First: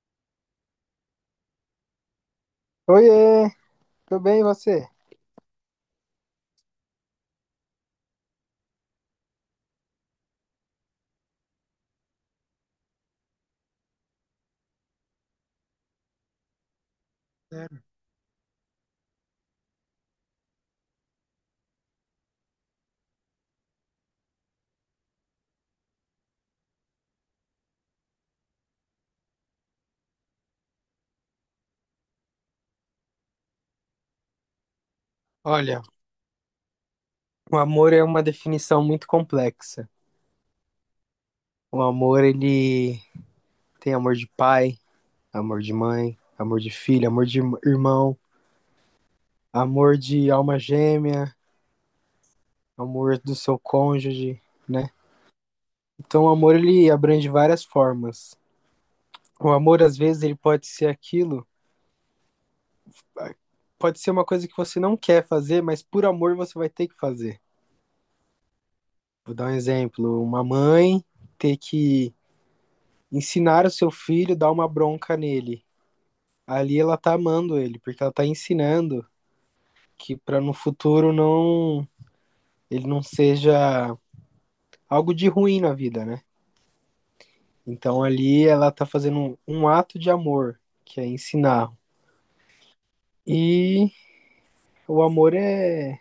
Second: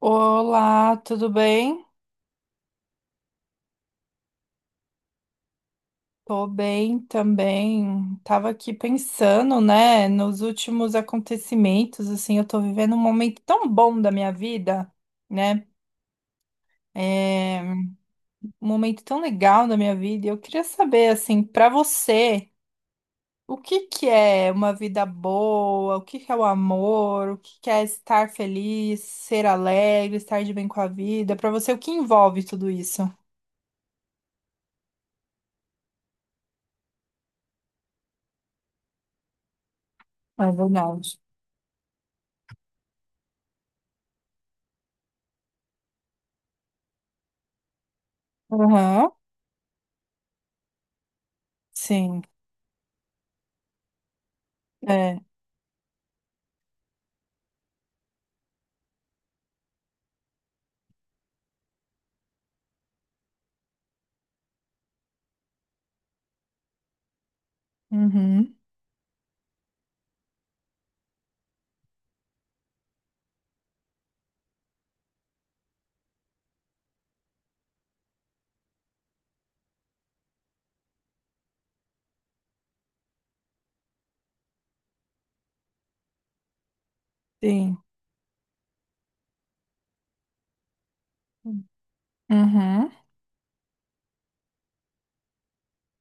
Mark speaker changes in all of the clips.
Speaker 1: Olá, tudo bem?
Speaker 2: Oiê, tudo bem e você?
Speaker 1: Tô bem também. Tava aqui pensando, né, nos últimos acontecimentos, assim, eu tô vivendo um momento tão bom da minha vida, né? É um momento tão legal da minha vida. E eu queria saber, assim, pra você, o que que é uma vida boa? O que que é o amor? O que que é estar feliz, ser alegre, estar de bem com a vida? Pra você, o que envolve tudo isso?
Speaker 2: Olha, o amor é uma definição muito complexa.
Speaker 1: É verdade.
Speaker 2: O amor, ele tem amor de pai, amor de mãe, amor de filho, amor de irmão,
Speaker 1: Aham,
Speaker 2: amor de alma gêmea,
Speaker 1: sim.
Speaker 2: amor do seu cônjuge, né?
Speaker 1: É.
Speaker 2: Então, o amor, ele abrange várias formas. O amor, às vezes, ele pode ser aquilo, pode ser uma coisa que você não quer fazer, mas por amor você vai ter que fazer.
Speaker 1: Uhum.
Speaker 2: Vou dar um exemplo, uma mãe ter que ensinar o seu filho, dar uma bronca nele. Ali ela tá amando ele, porque ela tá ensinando que para no futuro ele não seja algo de ruim na vida, né?
Speaker 1: Sim.
Speaker 2: Então ali ela tá fazendo um ato de amor, que é ensinar.
Speaker 1: Uhum.
Speaker 2: E o amor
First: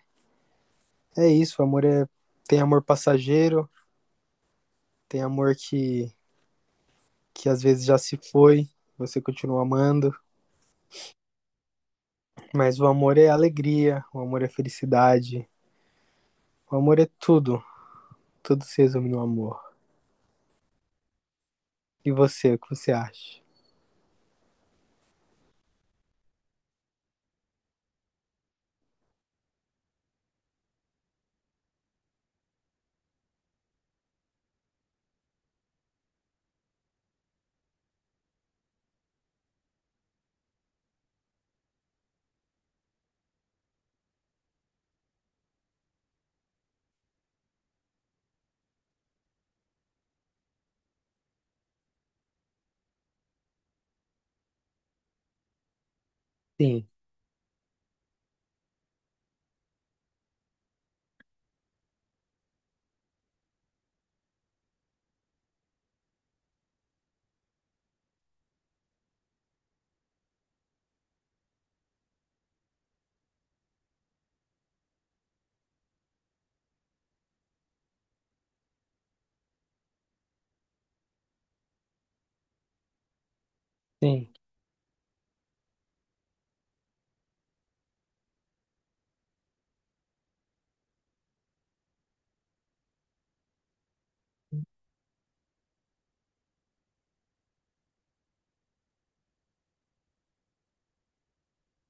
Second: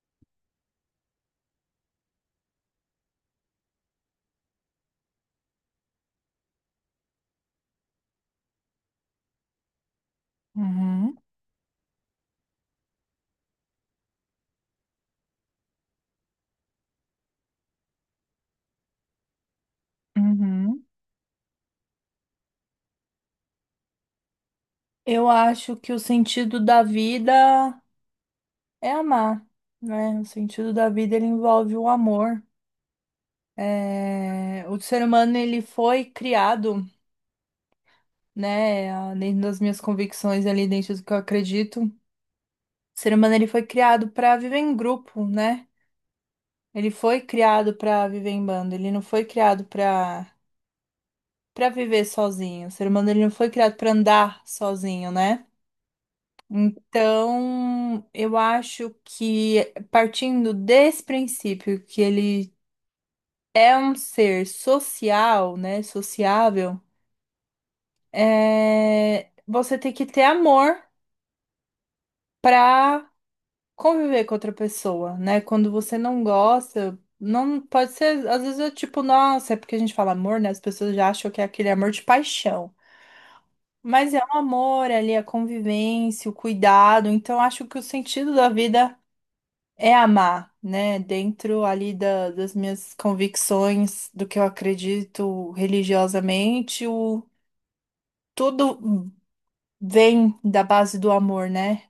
Speaker 2: é isso, o amor tem amor passageiro, tem amor que às vezes já se foi, você continua amando,
Speaker 1: Uhum.
Speaker 2: mas o amor é alegria, o amor é felicidade, o amor é tudo. Tudo se resume no amor.
Speaker 1: Uhum.
Speaker 2: E você, o que você acha?
Speaker 1: Eu acho que o sentido da vida é amar, né? O sentido da vida ele envolve o amor. É, o ser humano ele foi criado, né? Dentro das minhas convicções ali, dentro do que eu acredito, o ser humano ele foi criado para viver em grupo, né? Ele foi criado para viver em bando. Ele não foi criado para para viver sozinho. O ser humano ele não foi criado para andar sozinho, né?
Speaker 2: Sim,
Speaker 1: Então, eu acho que partindo desse princípio que ele é um ser social, né, sociável, você tem que ter amor para conviver com outra pessoa, né? Quando você não gosta, não pode ser, às vezes é tipo, nossa, é porque a gente fala amor, né? As pessoas já acham que é aquele amor de paixão. Mas é
Speaker 2: sim.
Speaker 1: um amor ali, a convivência, o cuidado. Então, acho que o sentido da vida é amar, né? Dentro ali das minhas convicções, do que eu acredito religiosamente, tudo vem da base do amor, né?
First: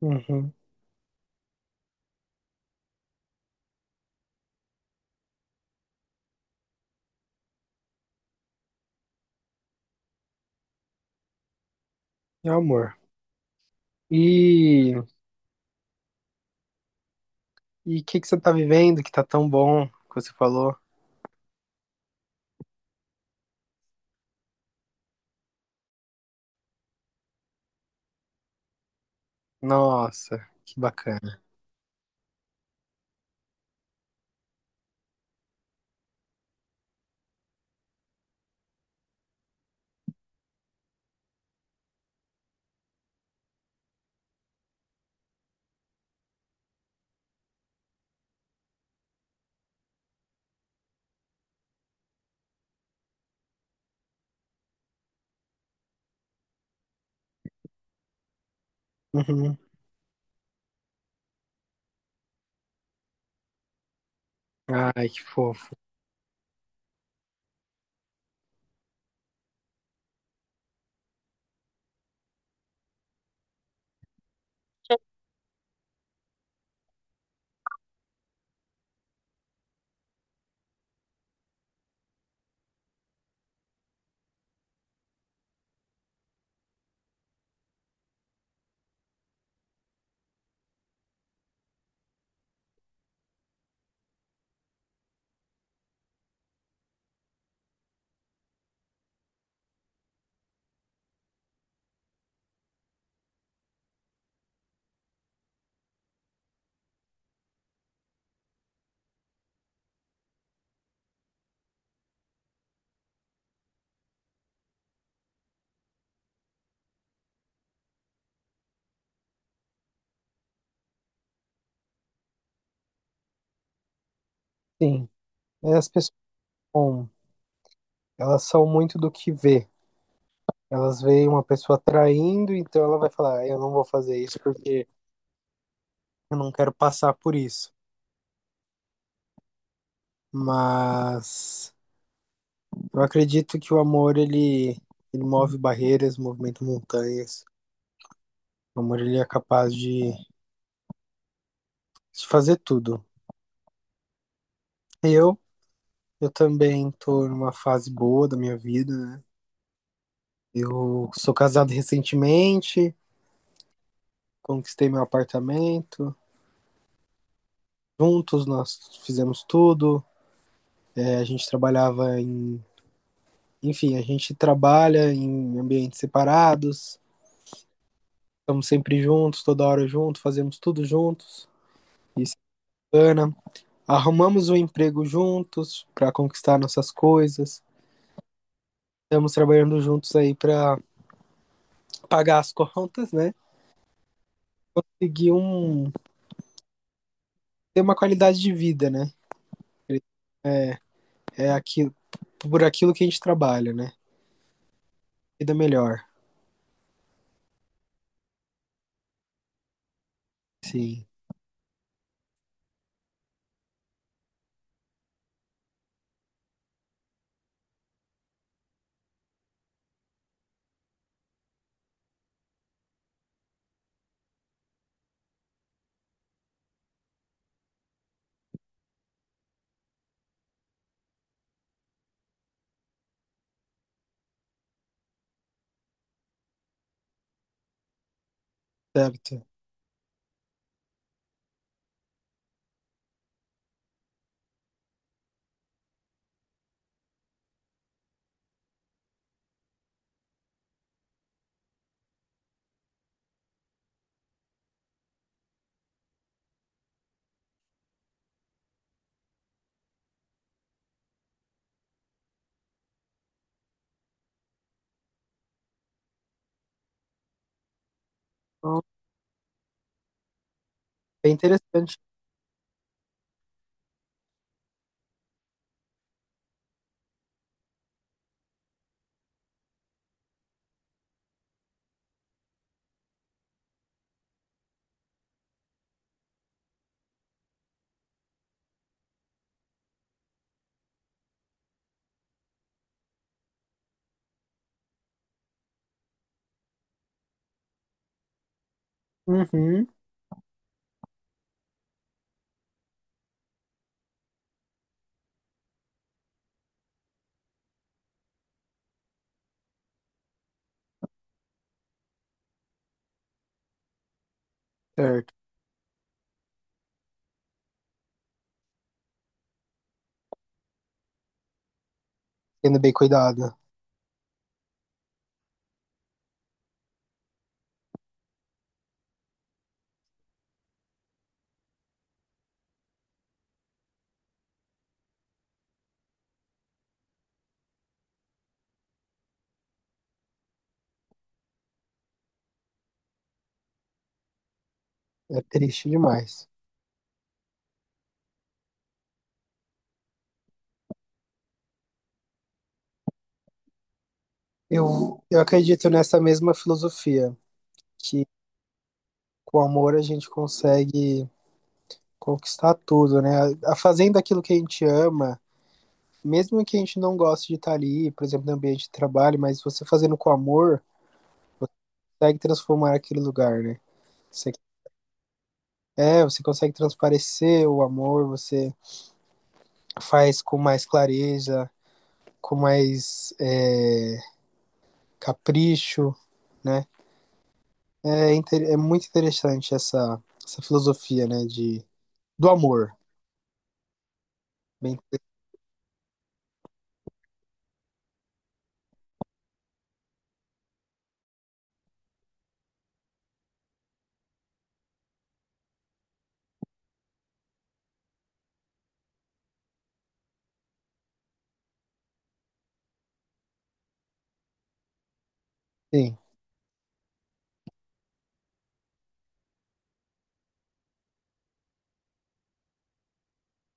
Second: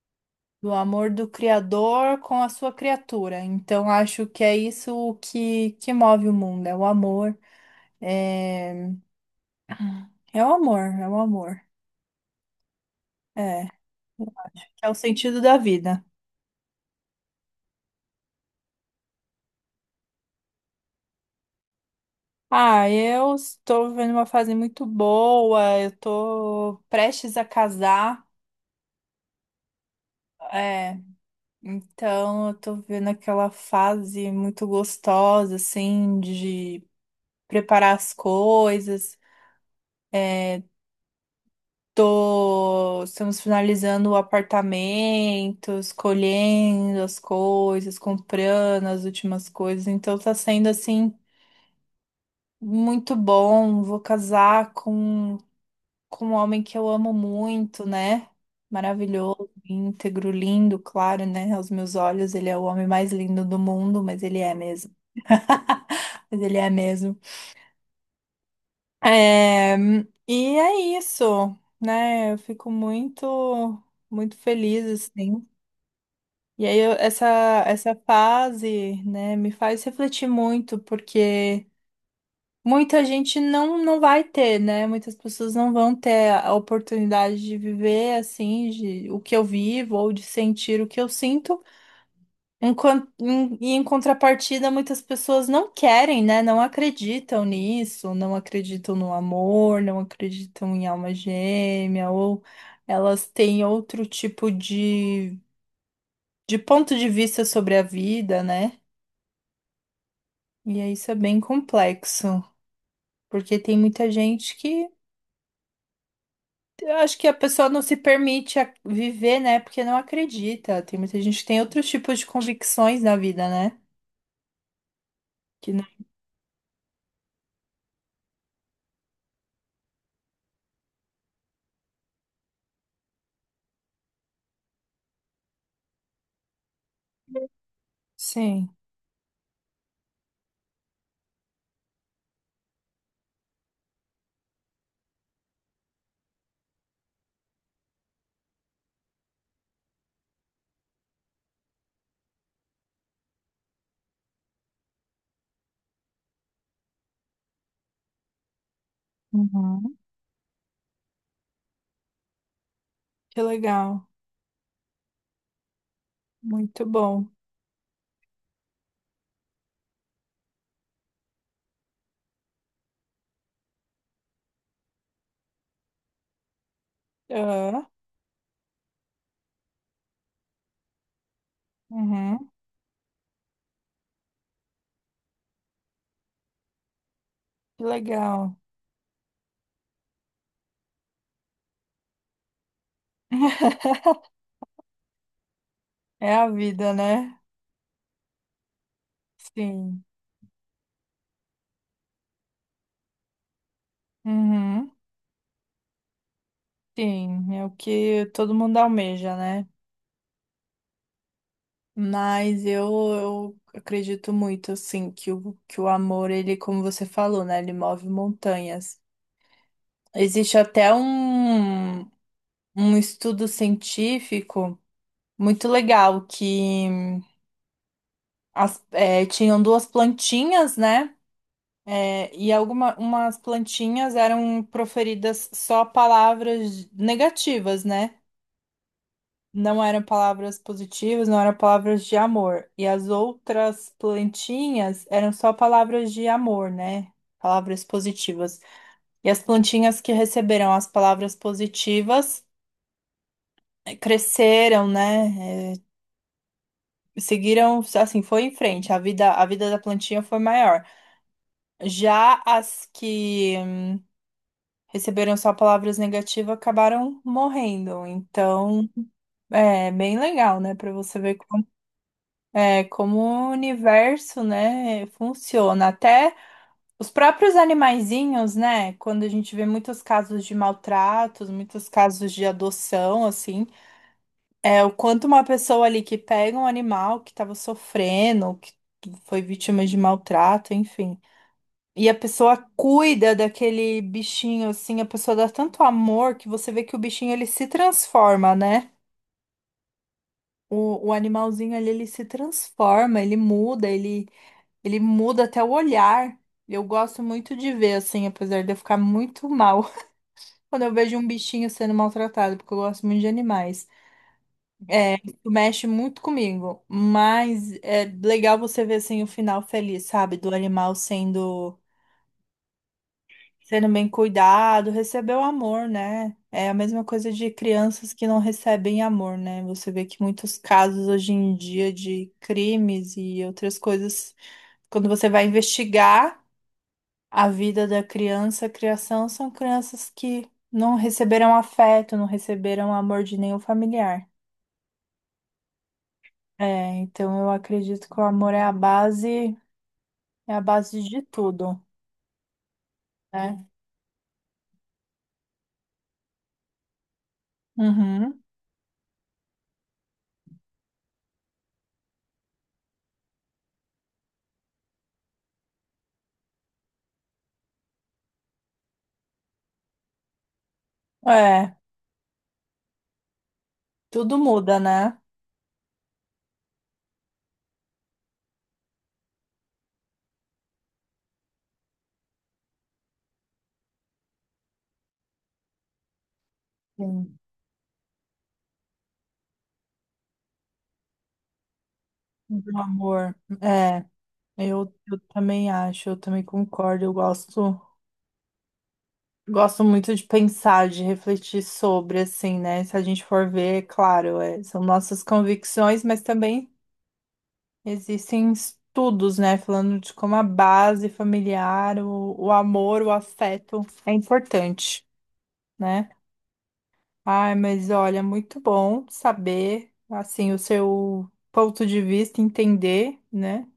Speaker 2: Uhum.
Speaker 1: Do amor do Criador com a sua criatura. Então, acho que é isso que move o mundo, é o amor. É, é o amor, é o amor.
Speaker 2: É amor.
Speaker 1: É, é o
Speaker 2: E
Speaker 1: sentido da vida.
Speaker 2: e o que que você tá vivendo que tá tão bom que você falou?
Speaker 1: Ah, eu estou vivendo uma fase muito boa, eu estou prestes a casar.
Speaker 2: Nossa, que
Speaker 1: É.
Speaker 2: bacana.
Speaker 1: Então, eu tô vendo aquela fase muito gostosa, assim, de preparar as coisas. É, Estamos finalizando o apartamento, escolhendo as coisas, comprando as últimas coisas. Então, tá sendo, assim, muito bom. Vou casar com um homem que eu amo muito, né? Maravilhoso,
Speaker 2: Uhum.
Speaker 1: íntegro, lindo, claro, né? Aos meus olhos, ele é o homem mais lindo do mundo, mas ele é mesmo.
Speaker 2: Ai, que fofo.
Speaker 1: Mas ele é mesmo. É, e é isso, né? Eu fico muito, muito feliz, assim. E aí, essa, essa fase, né, me faz refletir muito, porque muita gente não, não vai ter, né? Muitas pessoas não vão ter a oportunidade de viver, assim, o que eu vivo, ou de sentir o que eu sinto. E em contrapartida, muitas pessoas não querem, né? Não acreditam nisso, não acreditam no amor, não acreditam em alma gêmea, ou elas têm outro tipo de ponto de vista sobre a vida, né? E aí isso é bem complexo, porque tem muita gente que eu acho que a pessoa não se permite viver, né? Porque não acredita. Tem muita gente que tem outros tipos de convicções na vida, né?
Speaker 2: Sim,
Speaker 1: Que
Speaker 2: é,
Speaker 1: não.
Speaker 2: as pessoas, bom, elas são muito do que vê. Elas veem uma pessoa traindo, então ela vai falar: "Ah, eu não vou fazer isso porque eu não quero passar por isso.
Speaker 1: Sim.
Speaker 2: Mas eu acredito que o amor ele move barreiras, movimenta montanhas. O amor, ele é capaz de fazer tudo. Eu, eu também tô numa fase boa da minha vida, né?
Speaker 1: Uhum.
Speaker 2: Eu sou casado recentemente,
Speaker 1: Que legal.
Speaker 2: conquistei meu apartamento.
Speaker 1: Muito bom.
Speaker 2: Juntos nós fizemos tudo. É, a gente trabalhava em. Enfim, a gente trabalha em ambientes separados.
Speaker 1: Ah,
Speaker 2: Estamos sempre juntos, toda hora juntos, fazemos tudo juntos. Isso
Speaker 1: uhum.
Speaker 2: é bacana. Arrumamos um emprego juntos para conquistar nossas coisas.
Speaker 1: Que legal.
Speaker 2: Estamos trabalhando juntos aí para pagar as contas, né? Seguir um.
Speaker 1: É a vida, né?
Speaker 2: Ter uma qualidade de vida, né?
Speaker 1: Sim.
Speaker 2: É, é aquilo, por aquilo que a gente trabalha, né?
Speaker 1: Uhum.
Speaker 2: Vida melhor.
Speaker 1: Sim, é o que todo mundo almeja, né?
Speaker 2: Sim,
Speaker 1: Mas eu acredito muito, assim, que o amor, ele, como você falou, né? Ele move montanhas. Existe até um, um estudo científico muito legal que tinham duas plantinhas, né? E algumas umas plantinhas eram proferidas só palavras negativas, né?
Speaker 2: certo.
Speaker 1: Não eram palavras positivas, não eram palavras de amor. E as outras plantinhas eram só palavras de amor, né? Palavras positivas. E as plantinhas que receberam as palavras positivas cresceram, né? Seguiram, assim, foi em frente. A vida da plantinha foi maior. Já as que receberam só palavras negativas, acabaram morrendo.
Speaker 2: Então,
Speaker 1: Então, é bem legal, né, para você
Speaker 2: é
Speaker 1: ver como,
Speaker 2: interessante.
Speaker 1: é, como o universo, né, funciona. Até os próprios animaizinhos, né, quando a gente vê muitos casos de maltratos, muitos casos de adoção, assim, é o quanto uma pessoa ali que pega um animal que estava sofrendo, que foi vítima de maltrato, enfim. E a pessoa cuida daquele bichinho, assim, a pessoa dá tanto amor que você vê que o bichinho ele se transforma, né?
Speaker 2: Uhum,
Speaker 1: O animalzinho ali, ele se transforma, ele muda, ele muda até o olhar. Eu gosto muito de ver, assim, apesar de eu ficar muito mal quando eu vejo um bichinho sendo maltratado, porque eu gosto muito de animais. É,
Speaker 2: certo.
Speaker 1: isso mexe muito comigo, mas é legal você ver, assim, o final feliz, sabe? Do animal sendo
Speaker 2: Sendo bem cuidado.
Speaker 1: sendo bem cuidado, recebeu amor, né? É a mesma coisa de crianças que não recebem amor, né? Você vê que muitos casos hoje em dia de crimes e outras coisas, quando você vai investigar a vida da criança, a criação, são crianças que não receberam afeto, não receberam amor de nenhum familiar.
Speaker 2: É triste demais.
Speaker 1: É, então eu acredito que o amor é a base de tudo, né?
Speaker 2: Eu acredito nessa mesma filosofia, que
Speaker 1: Uhum.
Speaker 2: com amor a gente consegue conquistar tudo, né? Fazendo aquilo que a gente ama, mesmo que a gente não goste de estar ali, por exemplo, no ambiente de trabalho, mas você fazendo com amor,
Speaker 1: É,
Speaker 2: consegue transformar aquele lugar, né?
Speaker 1: tudo
Speaker 2: Você,
Speaker 1: muda, né?
Speaker 2: é, você consegue transparecer o amor, você faz com mais clareza, com mais capricho, né?
Speaker 1: Sim.
Speaker 2: É muito interessante essa filosofia, né, de, do
Speaker 1: Do
Speaker 2: amor.
Speaker 1: amor. É,
Speaker 2: Bem,
Speaker 1: eu também acho, eu também concordo. Eu gosto, gosto muito de pensar, de refletir sobre, assim, né? Se a gente for ver, é claro, são nossas convicções, mas também existem estudos, né? Falando de como a base familiar, o amor, o afeto é importante, né?
Speaker 2: sim.
Speaker 1: Ai, mas olha, muito bom saber, assim, o seu ponto de vista, entender, né?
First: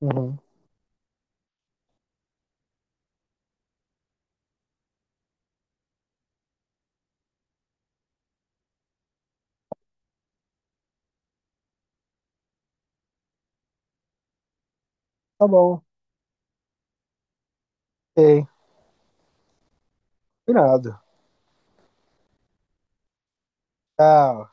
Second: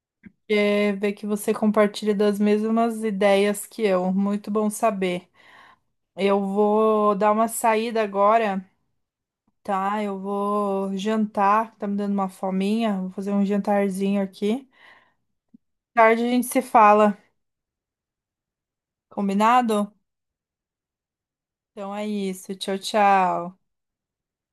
Speaker 2: Uhum.
Speaker 1: É, ver que você compartilha das mesmas ideias que eu. Muito bom saber. Eu vou dar uma saída agora, tá? Eu vou jantar, tá me dando uma fominha. Vou fazer um jantarzinho aqui.
Speaker 2: Tá bom.
Speaker 1: Tarde a gente se fala,
Speaker 2: Ok.
Speaker 1: combinado?
Speaker 2: Irado.
Speaker 1: Então é isso. Tchau, tchau.
Speaker 2: Tchau.